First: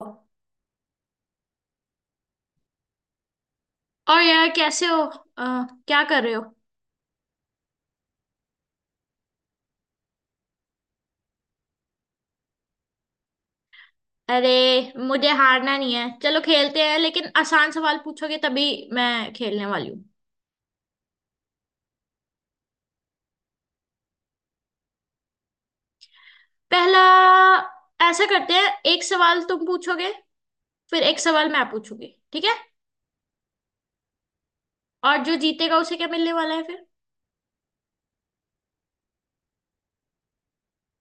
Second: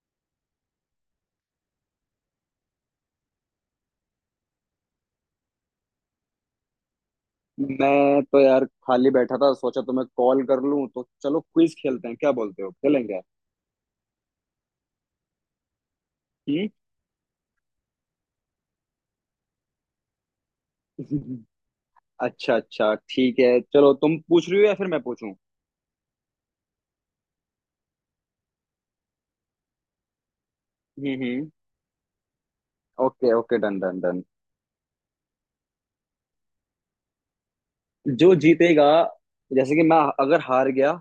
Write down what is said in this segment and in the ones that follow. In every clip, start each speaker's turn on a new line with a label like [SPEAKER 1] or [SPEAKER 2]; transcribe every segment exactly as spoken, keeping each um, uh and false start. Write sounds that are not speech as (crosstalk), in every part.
[SPEAKER 1] और यार कैसे हो। अ, क्या कर रहे हो?
[SPEAKER 2] मैं तो यार खाली बैठा था, सोचा तुम्हें कॉल कर लूं, तो चलो क्विज खेलते हैं। क्या बोलते हो, खेलेंगे?
[SPEAKER 1] अरे, मुझे हारना नहीं है, चलो खेलते हैं लेकिन आसान सवाल पूछोगे तभी मैं खेलने वाली हूँ।
[SPEAKER 2] हम्म। (laughs) अच्छा अच्छा, ठीक है। चलो, तुम पूछ रही हो या फिर मैं पूछूं?
[SPEAKER 1] पहला, ऐसा करते हैं, एक सवाल तुम पूछोगे, फिर
[SPEAKER 2] हम्म
[SPEAKER 1] एक सवाल
[SPEAKER 2] हम्म।
[SPEAKER 1] मैं पूछूंगी, ठीक है?
[SPEAKER 2] Okay okay, done done done.
[SPEAKER 1] और जो जीतेगा उसे क्या मिलने वाला है फिर?
[SPEAKER 2] जो जीतेगा, जैसे कि मैं अगर हार गया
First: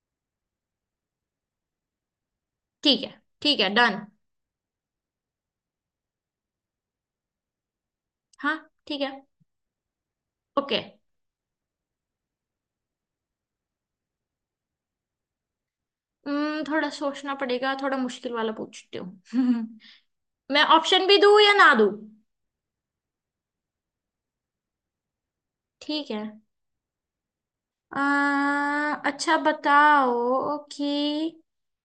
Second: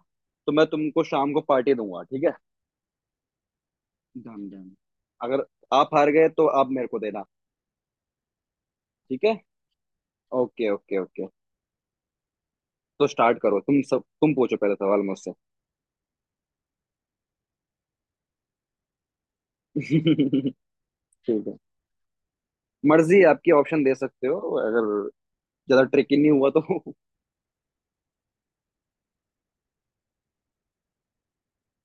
[SPEAKER 2] तो मैं तुमको शाम को पार्टी दूंगा, ठीक है।
[SPEAKER 1] ठीक है। ठीक है, डन।
[SPEAKER 2] Done done. अगर आप हार गए तो आप मेरे को देना।
[SPEAKER 1] हाँ। ठीक है।
[SPEAKER 2] ठीक है। Okay
[SPEAKER 1] okay.
[SPEAKER 2] Okay okay. तो स्टार्ट करो। तुम सब तुम पूछो पहले सवाल मुझसे।
[SPEAKER 1] हम्म थोड़ा सोचना पड़ेगा, थोड़ा मुश्किल वाला पूछती हूँ।
[SPEAKER 2] (laughs)
[SPEAKER 1] (laughs) मैं
[SPEAKER 2] ठीक
[SPEAKER 1] ऑप्शन भी दूँ या
[SPEAKER 2] है।
[SPEAKER 1] ना दूँ?
[SPEAKER 2] मर्जी है, आपकी। ऑप्शन दे सकते हो अगर ज्यादा
[SPEAKER 1] ठीक
[SPEAKER 2] ट्रिकी
[SPEAKER 1] है।
[SPEAKER 2] नहीं हुआ तो।
[SPEAKER 1] आ, अच्छा बताओ कि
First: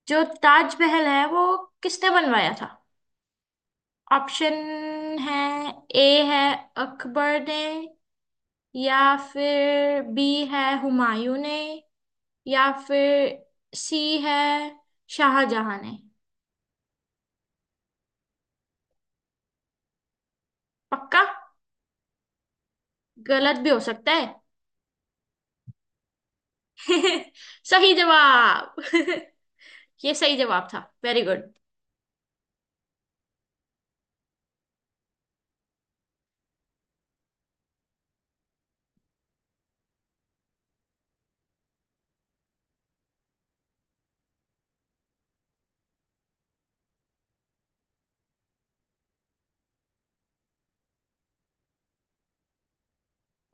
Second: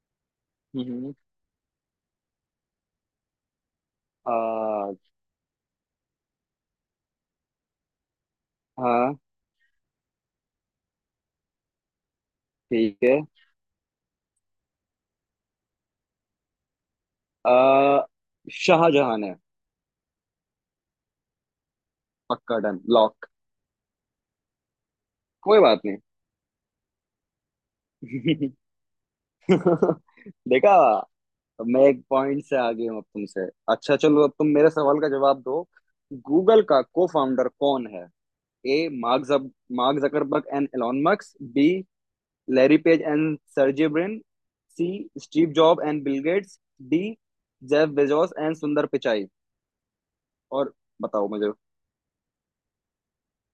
[SPEAKER 1] जो ताजमहल
[SPEAKER 2] हम्म।
[SPEAKER 1] है वो किसने बनवाया था? ऑप्शन
[SPEAKER 2] आ,
[SPEAKER 1] है: ए है अकबर ने, या
[SPEAKER 2] हाँ
[SPEAKER 1] फिर बी है हुमायूं ने, या
[SPEAKER 2] ठीक है।
[SPEAKER 1] फिर सी है शाहजहां ने।
[SPEAKER 2] आ, शाहजहां है।
[SPEAKER 1] पक्का?
[SPEAKER 2] पक्का, डन लॉक।
[SPEAKER 1] गलत भी हो सकता है।
[SPEAKER 2] कोई बात
[SPEAKER 1] (laughs) सही
[SPEAKER 2] नहीं।
[SPEAKER 1] जवाब।
[SPEAKER 2] (laughs)
[SPEAKER 1] (laughs) ये सही जवाब
[SPEAKER 2] देखा।
[SPEAKER 1] था। Very good.
[SPEAKER 2] मैं एक पॉइंट से आगे हूँ अब तुमसे। अच्छा चलो, अब तुम मेरे सवाल का जवाब दो। गूगल का को फाउंडर कौन है? ए मार्क जब Mark Zuckerberg and Elon Musk, B Larry Page and Sergey Brin, C Steve Job and Bill Gates, D Jeff Bezos and Sundar Pichai. और बताओ मुझे।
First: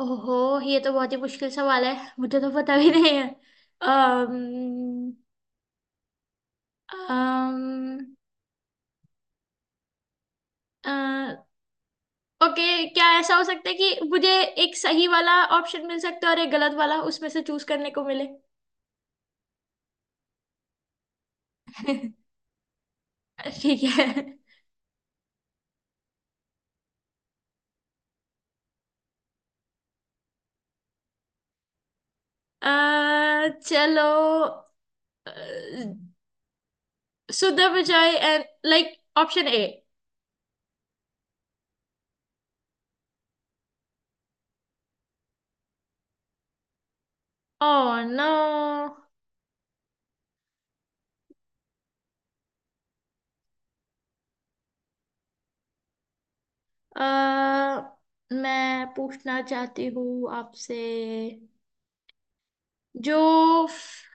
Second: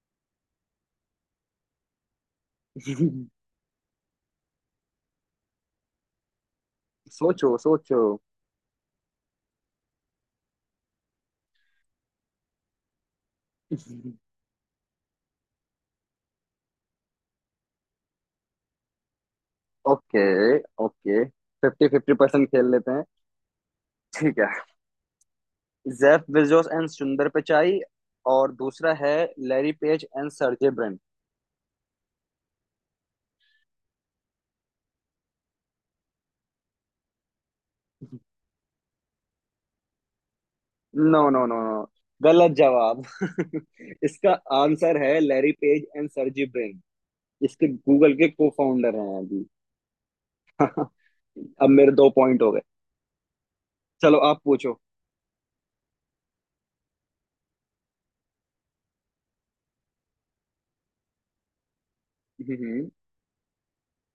[SPEAKER 1] ओहो, ये तो बहुत ही मुश्किल सवाल है। मुझे तो पता भी नहीं है।
[SPEAKER 2] (laughs)
[SPEAKER 1] अम्म
[SPEAKER 2] सोचो
[SPEAKER 1] अम्म
[SPEAKER 2] सोचो।
[SPEAKER 1] ओके। क्या ऐसा हो सकता है कि मुझे एक सही वाला ऑप्शन मिल सकता है और एक गलत वाला, उसमें से चूज करने को मिले?
[SPEAKER 2] Okay okay. Fifty fifty
[SPEAKER 1] (laughs)
[SPEAKER 2] percent खेल लेते हैं।
[SPEAKER 1] ठीक है।
[SPEAKER 2] ठीक है। Jeff Bezos and Sundar Pichai, और दूसरा है Larry Page and Sergey Brin.
[SPEAKER 1] अ, चलो, Sudha Vijay and, like option A.
[SPEAKER 2] No no no no, गलत जवाब। (laughs) इसका आंसर है Larry Page and Sergey Brin. इसके
[SPEAKER 1] ओ
[SPEAKER 2] गूगल
[SPEAKER 1] नो।
[SPEAKER 2] के को फाउंडर हैं अभी। (laughs) अब मेरे दो पॉइंट हो गए। चलो, आप पूछो।
[SPEAKER 1] मैं पूछना चाहती हूँ आपसे,
[SPEAKER 2] हम्म, हम्म।
[SPEAKER 1] जो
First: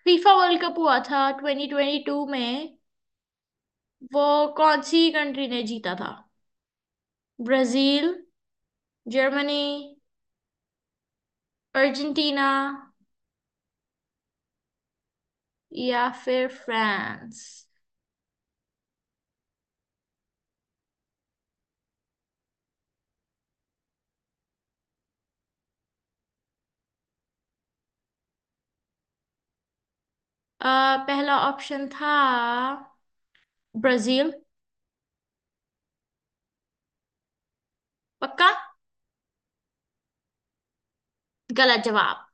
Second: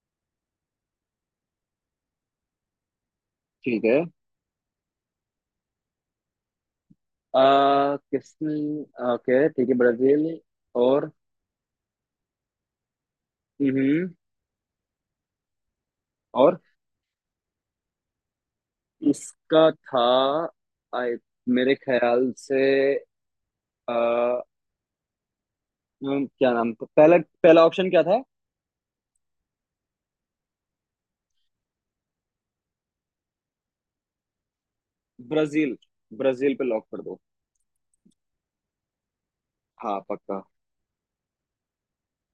[SPEAKER 1] फीफा वर्ल्ड कप हुआ था ट्वेंटी ट्वेंटी टू में,
[SPEAKER 2] ठीक है।
[SPEAKER 1] वो कौन सी कंट्री ने जीता था?
[SPEAKER 2] आ,
[SPEAKER 1] ब्राजील,
[SPEAKER 2] किसने? ओके
[SPEAKER 1] जर्मनी,
[SPEAKER 2] ठीक है, ब्राजील। और।
[SPEAKER 1] अर्जेंटीना
[SPEAKER 2] हम्म।
[SPEAKER 1] या फिर
[SPEAKER 2] और
[SPEAKER 1] फ्रांस।
[SPEAKER 2] इसका था, आई मेरे ख्याल से, आ, क्या नाम था पहला? पहला ऑप्शन क्या था?
[SPEAKER 1] अ, पहला ऑप्शन था ब्राजील।
[SPEAKER 2] ब्राजील। ब्राजील पे लॉक कर दो।
[SPEAKER 1] पक्का।
[SPEAKER 2] हाँ पक्का।
[SPEAKER 1] गलत जवाब।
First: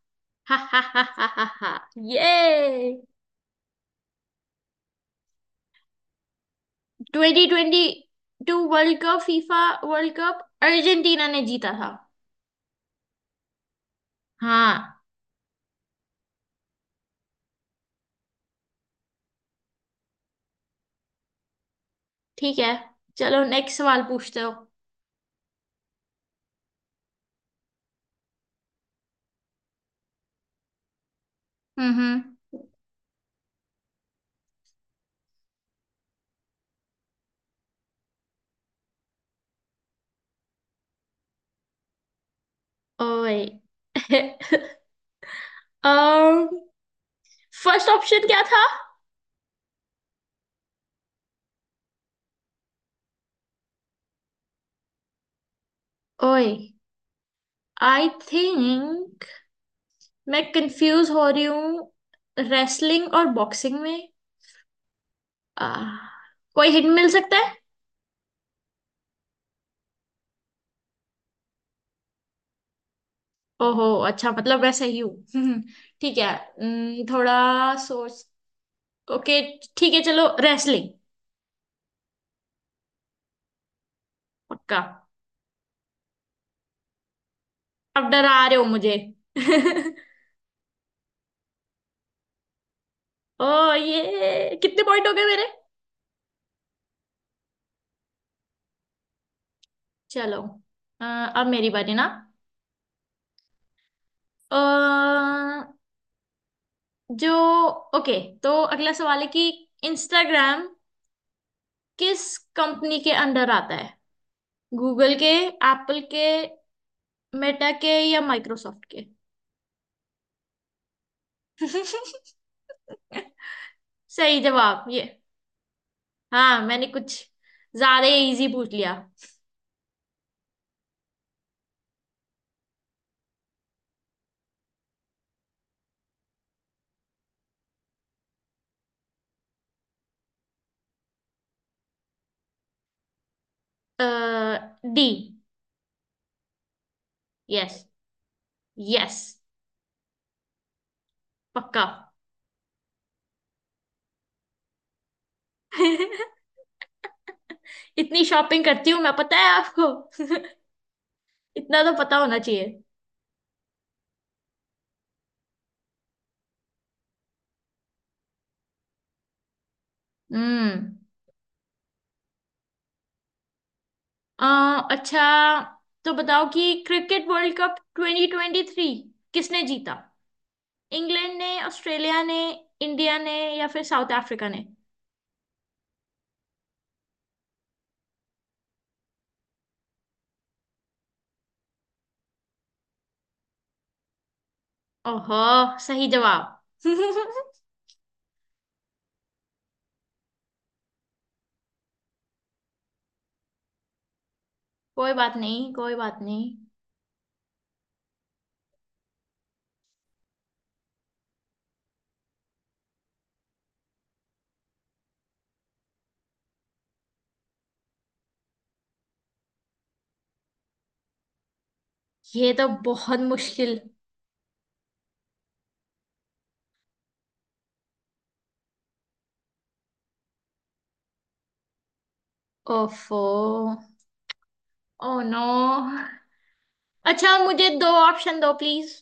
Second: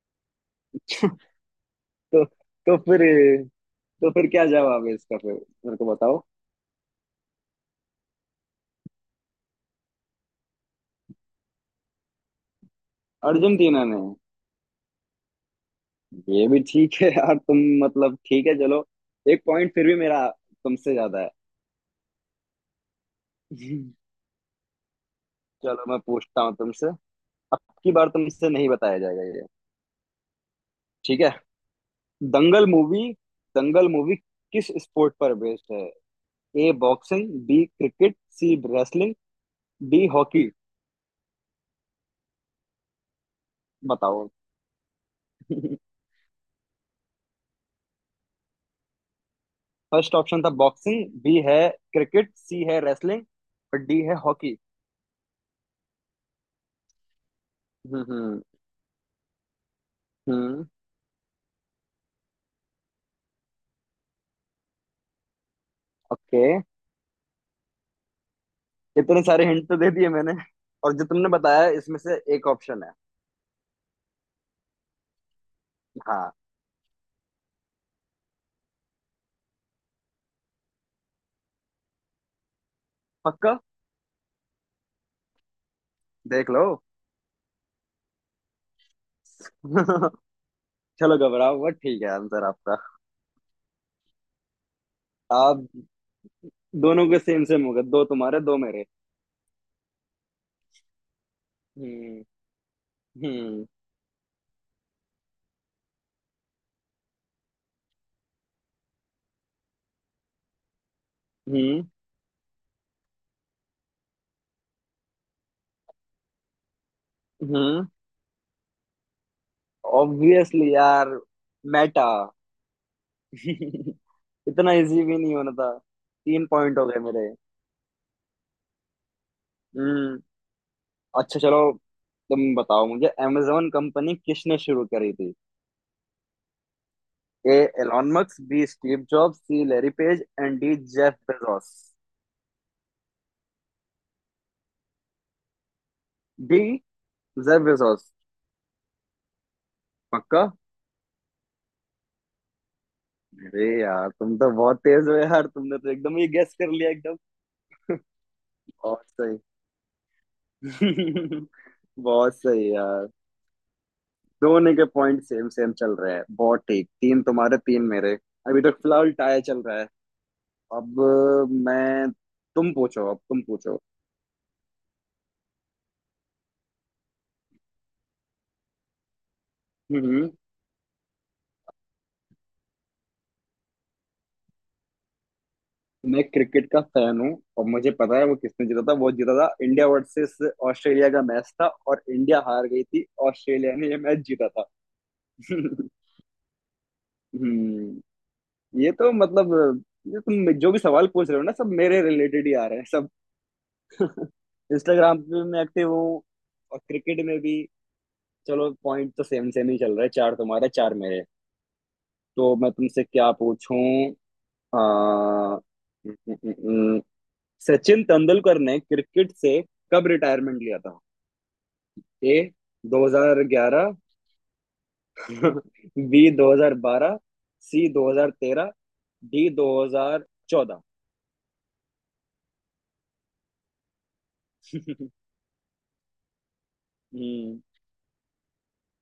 [SPEAKER 1] हा हा हा हा हा हा।
[SPEAKER 2] तो तो
[SPEAKER 1] ये
[SPEAKER 2] फिर तो फिर क्या जवाब है इसका? फिर मेरे को बताओ।
[SPEAKER 1] Twenty twenty two World Cup, FIFA World Cup Argentina ने जीता था।
[SPEAKER 2] अर्जेंटीना ने।
[SPEAKER 1] हाँ।
[SPEAKER 2] ये भी ठीक है यार तुम। मतलब, ठीक है चलो। एक पॉइंट फिर भी मेरा तुमसे ज्यादा है।
[SPEAKER 1] ठीक है। चलो नेक्स्ट सवाल
[SPEAKER 2] (laughs)
[SPEAKER 1] पूछते हो।
[SPEAKER 2] चलो, मैं पूछता हूँ तुमसे। अब की बार तुमसे नहीं बताया जाएगा ये, ठीक है?
[SPEAKER 1] हम्म हम्म।
[SPEAKER 2] दंगल मूवी दंगल मूवी किस स्पोर्ट पर बेस्ड है? A boxing, B cricket, C wrestling, D hockey.
[SPEAKER 1] ओए।
[SPEAKER 2] बताओ।
[SPEAKER 1] (laughs)
[SPEAKER 2] (laughs)
[SPEAKER 1] um फर्स्ट ऑप्शन क्या था?
[SPEAKER 2] फर्स्ट ऑप्शन था बॉक्सिंग, बी है क्रिकेट, सी है रेसलिंग, और डी है हॉकी।
[SPEAKER 1] ओए।
[SPEAKER 2] हम्म
[SPEAKER 1] आई
[SPEAKER 2] हम्म
[SPEAKER 1] थिंक मैं
[SPEAKER 2] हम्म।
[SPEAKER 1] कंफ्यूज हो रही हूँ रेसलिंग और बॉक्सिंग में। आह,
[SPEAKER 2] ओके।
[SPEAKER 1] कोई हिंट मिल सकता है?
[SPEAKER 2] इतने सारे हिंट तो दे दिए मैंने, और जो तुमने बताया इसमें से एक ऑप्शन है।
[SPEAKER 1] ओहो, अच्छा, मतलब मैं सही हूँ। (laughs) हम्म, ठीक है।
[SPEAKER 2] हाँ
[SPEAKER 1] हम्म, थोड़ा सोच। ओके। ठीक है। चलो, रेसलिंग।
[SPEAKER 2] पक्का,
[SPEAKER 1] पक्का।
[SPEAKER 2] देख लो।
[SPEAKER 1] अब डरा रहे हो मुझे। (laughs)
[SPEAKER 2] (laughs) चलो, घबराओ मत। ठीक है, आंसर आपका।
[SPEAKER 1] ओ। ये कितने पॉइंट हो गए मेरे?
[SPEAKER 2] आप दोनों के सेम सेम हो गए, दो तुम्हारे दो मेरे।
[SPEAKER 1] चलो, अ, अब मेरी बारी ना।
[SPEAKER 2] हम्म हम्म
[SPEAKER 1] अ, जो ओके, तो अगला सवाल है कि इंस्टाग्राम
[SPEAKER 2] हम्म
[SPEAKER 1] किस कंपनी के अंडर आता है? गूगल के, एप्पल के, मेटा
[SPEAKER 2] हम्म।
[SPEAKER 1] के, या माइक्रोसॉफ्ट के?
[SPEAKER 2] ऑब्वियसली यार, मेटा।
[SPEAKER 1] (laughs)
[SPEAKER 2] (laughs)
[SPEAKER 1] सही
[SPEAKER 2] इतना
[SPEAKER 1] जवाब ये।
[SPEAKER 2] इजी भी नहीं होना था। तीन
[SPEAKER 1] हाँ,
[SPEAKER 2] पॉइंट हो
[SPEAKER 1] मैंने
[SPEAKER 2] गए
[SPEAKER 1] कुछ
[SPEAKER 2] मेरे।
[SPEAKER 1] ज्यादा इजी पूछ लिया।
[SPEAKER 2] हम्म। अच्छा चलो, तुम बताओ मुझे amazon कंपनी किसने शुरू करी थी? A Elon Musk, B Steve Jobs, C Larry Page, and D Jeff Bezos.
[SPEAKER 1] D.
[SPEAKER 2] D Jeff
[SPEAKER 1] yes.
[SPEAKER 2] Bezos.
[SPEAKER 1] Yes.
[SPEAKER 2] पक्का।
[SPEAKER 1] पक्का।
[SPEAKER 2] अरे यार, तुम तो बहुत तेज हो यार, तुमने तो एकदम ही
[SPEAKER 1] (laughs)
[SPEAKER 2] गेस कर लिया, एकदम।
[SPEAKER 1] इतनी शॉपिंग
[SPEAKER 2] (laughs)
[SPEAKER 1] करती हूँ
[SPEAKER 2] बहुत
[SPEAKER 1] मैं, पता
[SPEAKER 2] सही।
[SPEAKER 1] है आपको। (laughs)
[SPEAKER 2] (laughs)
[SPEAKER 1] इतना तो पता
[SPEAKER 2] बहुत
[SPEAKER 1] होना
[SPEAKER 2] सही
[SPEAKER 1] चाहिए।
[SPEAKER 2] यार। दोनों के पॉइंट सेम सेम चल रहे हैं, बहुत ठीक, तीन तुम्हारे तीन मेरे। अभी तक फिलहाल टाई चल रहा है।
[SPEAKER 1] हम्म।
[SPEAKER 2] अब अ, मैं, तुम पूछो अब तुम पूछो।
[SPEAKER 1] अ, अच्छा, तो बताओ कि cricket world cup twenty twenty three किसने जीता?
[SPEAKER 2] हम्म।
[SPEAKER 1] इंग्लैंड ने, ऑस्ट्रेलिया ने, इंडिया ने या फिर साउथ अफ्रीका ने?
[SPEAKER 2] मैं क्रिकेट का फैन हूँ और मुझे पता है वो किसने जीता था। वो जीता था, इंडिया वर्सेस ऑस्ट्रेलिया का मैच था और इंडिया हार गई थी, ऑस्ट्रेलिया ने ये मैच जीता था।
[SPEAKER 1] ओहो।
[SPEAKER 2] (laughs)
[SPEAKER 1] सही जवाब। (laughs)
[SPEAKER 2] हम्म। ये तो मतलब, ये तुम जो भी सवाल पूछ रहे हो ना, सब मेरे रिलेटेड ही आ रहे हैं सब। (laughs)
[SPEAKER 1] कोई
[SPEAKER 2] इंस्टाग्राम पे
[SPEAKER 1] बात
[SPEAKER 2] भी मैं
[SPEAKER 1] नहीं,
[SPEAKER 2] एक्टिव
[SPEAKER 1] कोई बात
[SPEAKER 2] हूँ
[SPEAKER 1] नहीं।
[SPEAKER 2] और क्रिकेट में भी। चलो, पॉइंट तो सेम सेम ही चल रहा है, चार तुम्हारे चार मेरे। तो मैं तुमसे क्या पूछूं? आ, न- न- न- सचिन तेंदुलकर ने क्रिकेट से कब रिटायरमेंट लिया था? ए
[SPEAKER 1] ये तो बहुत मुश्किल।
[SPEAKER 2] दो हज़ार ग्यारह, (laughs) बी दो हज़ार बारह, सी दो हज़ार तेरह, डी दो हज़ार चौदह।
[SPEAKER 1] ओफो। Oh
[SPEAKER 2] (laughs)
[SPEAKER 1] no. अच्छा,
[SPEAKER 2] हम्म,
[SPEAKER 1] मुझे दो ऑप्शन दो प्लीज।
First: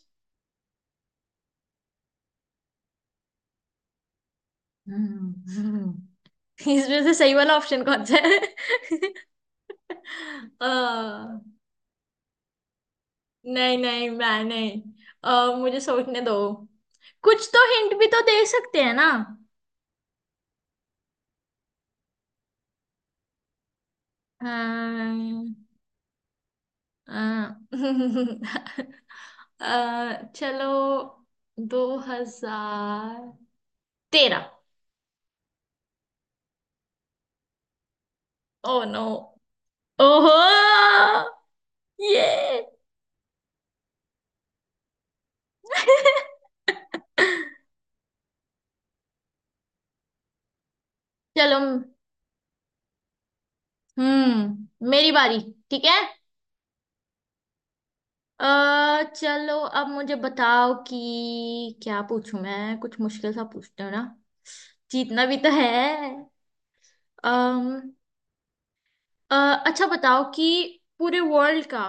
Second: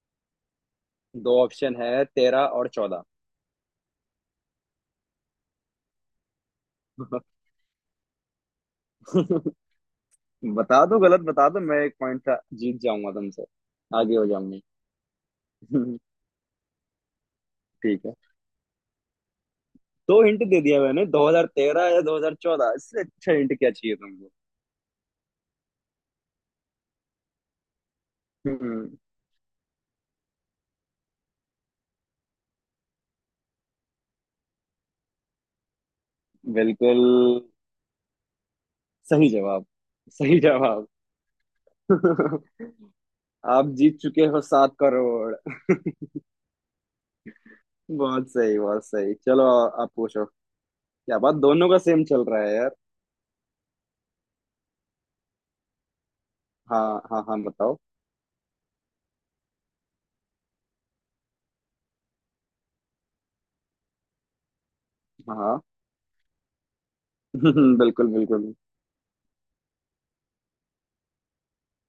[SPEAKER 2] दो ऑप्शन है, तेरह और चौदह।
[SPEAKER 1] (laughs) हम्म, हम्म। इसमें से सही
[SPEAKER 2] (laughs)
[SPEAKER 1] वाला ऑप्शन कौन सा है? (laughs) अ,
[SPEAKER 2] बता दो, गलत बता दो, मैं एक पॉइंट जीत जाऊंगा तुमसे।
[SPEAKER 1] नहीं नहीं,
[SPEAKER 2] आगे हो
[SPEAKER 1] मैं
[SPEAKER 2] जाऊंगी।
[SPEAKER 1] नहीं। अ, मुझे
[SPEAKER 2] (laughs)
[SPEAKER 1] सोचने दो। कुछ तो हिंट
[SPEAKER 2] ठीक
[SPEAKER 1] भी
[SPEAKER 2] है।
[SPEAKER 1] तो दे सकते हैं ना।
[SPEAKER 2] दो हिंट दे दिया मैंने, दो हज़ार तेरह या दो हज़ार चौदह, इससे अच्छा हिंट क्या चाहिए तुमको?
[SPEAKER 1] अम्म, अ,
[SPEAKER 2] हम्म।
[SPEAKER 1] (laughs) अ, चलो, दो हजार तेरह।
[SPEAKER 2] बिल्कुल।
[SPEAKER 1] Oh no.
[SPEAKER 2] सही जवाब। सही जवाब।
[SPEAKER 1] ओहो।
[SPEAKER 2] (laughs)
[SPEAKER 1] ये।
[SPEAKER 2] आप जीत चुके हो सात करोड़। (laughs) बहुत सही, बहुत सही। चलो, आप पूछो। क्या बात,
[SPEAKER 1] चलो।
[SPEAKER 2] दोनों का सेम चल रहा है यार।
[SPEAKER 1] हम्म मेरी बारी। ठीक है।
[SPEAKER 2] हाँ हाँ हाँ, बताओ।
[SPEAKER 1] अ चलो, अब मुझे बताओ कि क्या पूछूं मैं? कुछ मुश्किल सा पूछते हो ना, जीतना भी तो
[SPEAKER 2] हाँ।
[SPEAKER 1] है।
[SPEAKER 2] (laughs)
[SPEAKER 1] अम,
[SPEAKER 2] बिल्कुल बिल्कुल।
[SPEAKER 1] अ, अच्छा बताओ कि पूरे वर्ल्ड का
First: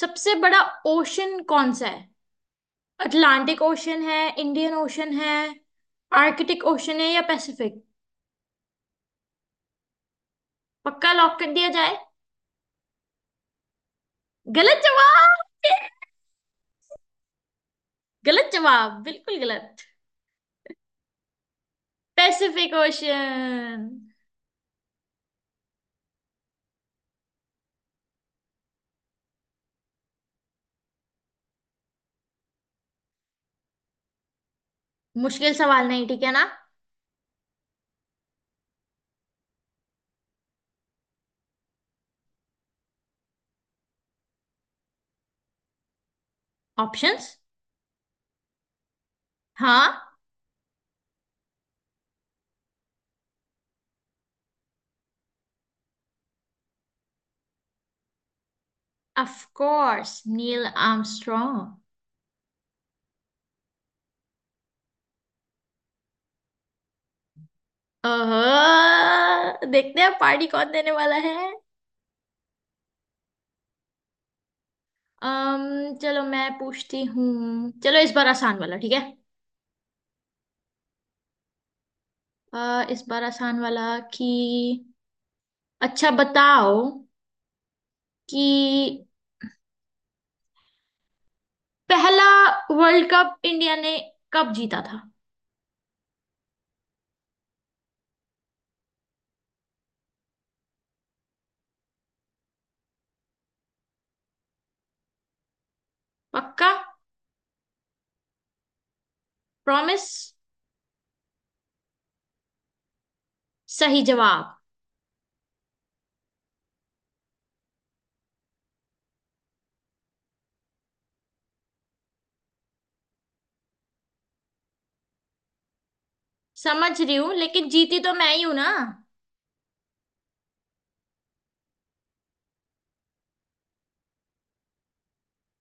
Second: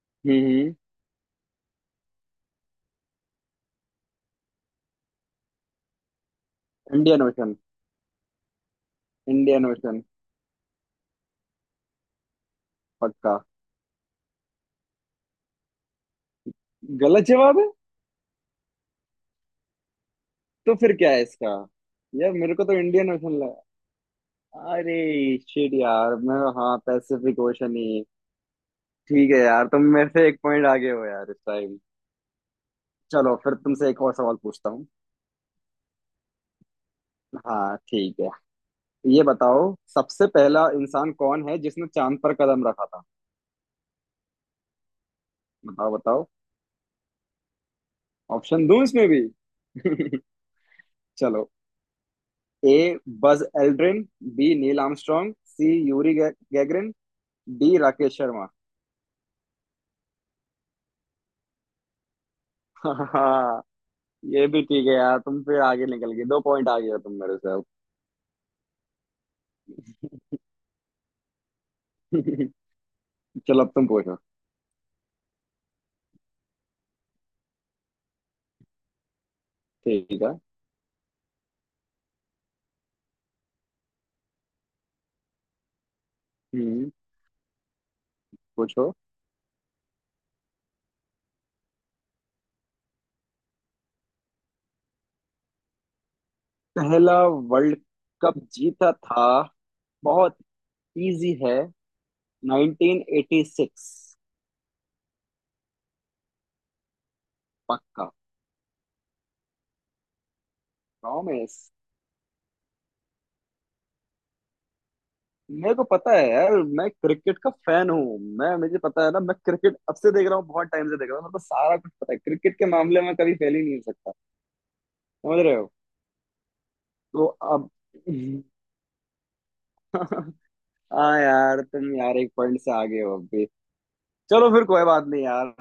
[SPEAKER 1] सबसे बड़ा
[SPEAKER 2] हम्म।
[SPEAKER 1] ओशन कौन सा है? अटलांटिक ओशन है, इंडियन ओशन है, आर्कटिक ओशन है या
[SPEAKER 2] Indian ocean,
[SPEAKER 1] Pacific?
[SPEAKER 2] Indian ocean.
[SPEAKER 1] पक्का? लॉक कर दिया जाए।
[SPEAKER 2] पक्का।
[SPEAKER 1] गलत जवाब।
[SPEAKER 2] गलत जवाब है।
[SPEAKER 1] गलत जवाब, बिल्कुल गलत।
[SPEAKER 2] तो फिर क्या है इसका? यार, मेरे को
[SPEAKER 1] पैसिफिक
[SPEAKER 2] तो इंडियन ओशन...
[SPEAKER 1] ओशन।
[SPEAKER 2] अरे शिट यार। मैं... हाँ, पैसिफिक ओशन ही। ठीक है यार, तुम मेरे से एक पॉइंट आगे हो यार इस टाइम। चलो, फिर तुमसे एक और सवाल पूछता हूँ।
[SPEAKER 1] मुश्किल सवाल नहीं, ठीक है ना?
[SPEAKER 2] हाँ ठीक है। ये बताओ, सबसे पहला इंसान कौन है जिसने चांद पर कदम रखा था? बताओ बताओ।
[SPEAKER 1] ऑप्शंस?
[SPEAKER 2] ऑप्शन दूं इसमें भी?
[SPEAKER 1] हाँ।
[SPEAKER 2] (laughs) चलो। A Buzz Aldrin, B Neil Armstrong, C Yuri गे, Gagarin, D Rakesh Sharma.
[SPEAKER 1] Of course, Neil Armstrong.
[SPEAKER 2] हाँ। (laughs) ये भी ठीक है यार तुम, फिर आगे निकल गए। दो पॉइंट आगे हो तुम मेरे से अब।
[SPEAKER 1] ओह। देखते हैं पार्टी कौन देने वाला है।
[SPEAKER 2] (laughs) चलो, अब तुम पूछो।
[SPEAKER 1] अम्म चलो, मैं पूछती हूँ। चलो, इस बार आसान वाला, ठीक है?
[SPEAKER 2] ठीक है।
[SPEAKER 1] अ, इस बार आसान वाला कि अच्छा बताओ
[SPEAKER 2] हम्म। पूछो।
[SPEAKER 1] कि पहला वर्ल्ड कप इंडिया ने कब जीता था?
[SPEAKER 2] पहला। वर्ल्ड। कप जीता था, बहुत इजी है, नाइनटीन एटी सिक्स।
[SPEAKER 1] पक्का?
[SPEAKER 2] पक्का।
[SPEAKER 1] प्रॉमिस।
[SPEAKER 2] प्रॉमिस।
[SPEAKER 1] सही जवाब।
[SPEAKER 2] मेरे को पता है यार। मैं क्रिकेट का फैन हूँ। मैं, मुझे पता है ना, मैं क्रिकेट अब से देख रहा हूँ, बहुत टाइम से देख रहा हूँ, मेरे को सारा कुछ पता है क्रिकेट के मामले में, कभी फेल ही नहीं हो सकता। समझ रहे हो?
[SPEAKER 1] समझ रही
[SPEAKER 2] तो
[SPEAKER 1] हूँ, लेकिन
[SPEAKER 2] अब।
[SPEAKER 1] जीती तो मैं ही हूं ना।
[SPEAKER 2] (laughs) हाँ यार, तुम यार एक पॉइंट से आगे हो। चलो फिर, कोई बात नहीं यार।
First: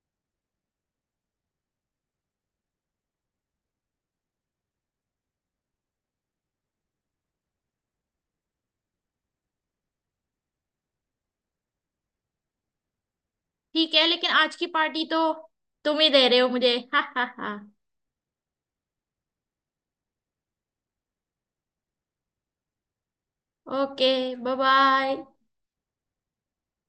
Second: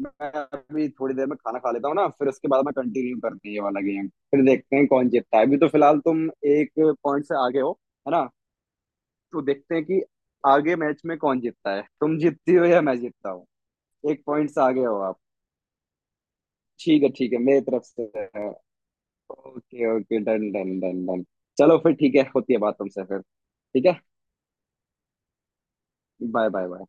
[SPEAKER 2] मैं अभी थोड़ी देर में खाना खा लेता हूँ ना, फिर उसके बाद में कंटिन्यू करते हैं ये वाला गेम। फिर देखते हैं कौन जीतता है। अभी तो फिलहाल तुम एक पॉइंट से आगे हो, है ना? तो देखते हैं कि आगे मैच में कौन जीतता है, तुम जीतती हो या मैं जीतता हूँ।
[SPEAKER 1] ठीक है,
[SPEAKER 2] एक
[SPEAKER 1] लेकिन
[SPEAKER 2] पॉइंट
[SPEAKER 1] आज
[SPEAKER 2] से
[SPEAKER 1] की
[SPEAKER 2] आगे हो
[SPEAKER 1] पार्टी
[SPEAKER 2] आप।
[SPEAKER 1] तो तुम ही दे रहे हो मुझे। (laughs) हा
[SPEAKER 2] ठीक है
[SPEAKER 1] हा
[SPEAKER 2] ठीक है,
[SPEAKER 1] हा।
[SPEAKER 2] मेरी तरफ से। Okay okay, done done done done. चलो फिर, ठीक है। होती है बात तुमसे फिर। ठीक है।
[SPEAKER 1] Okay. Bye bye.
[SPEAKER 2] Bye bye bye.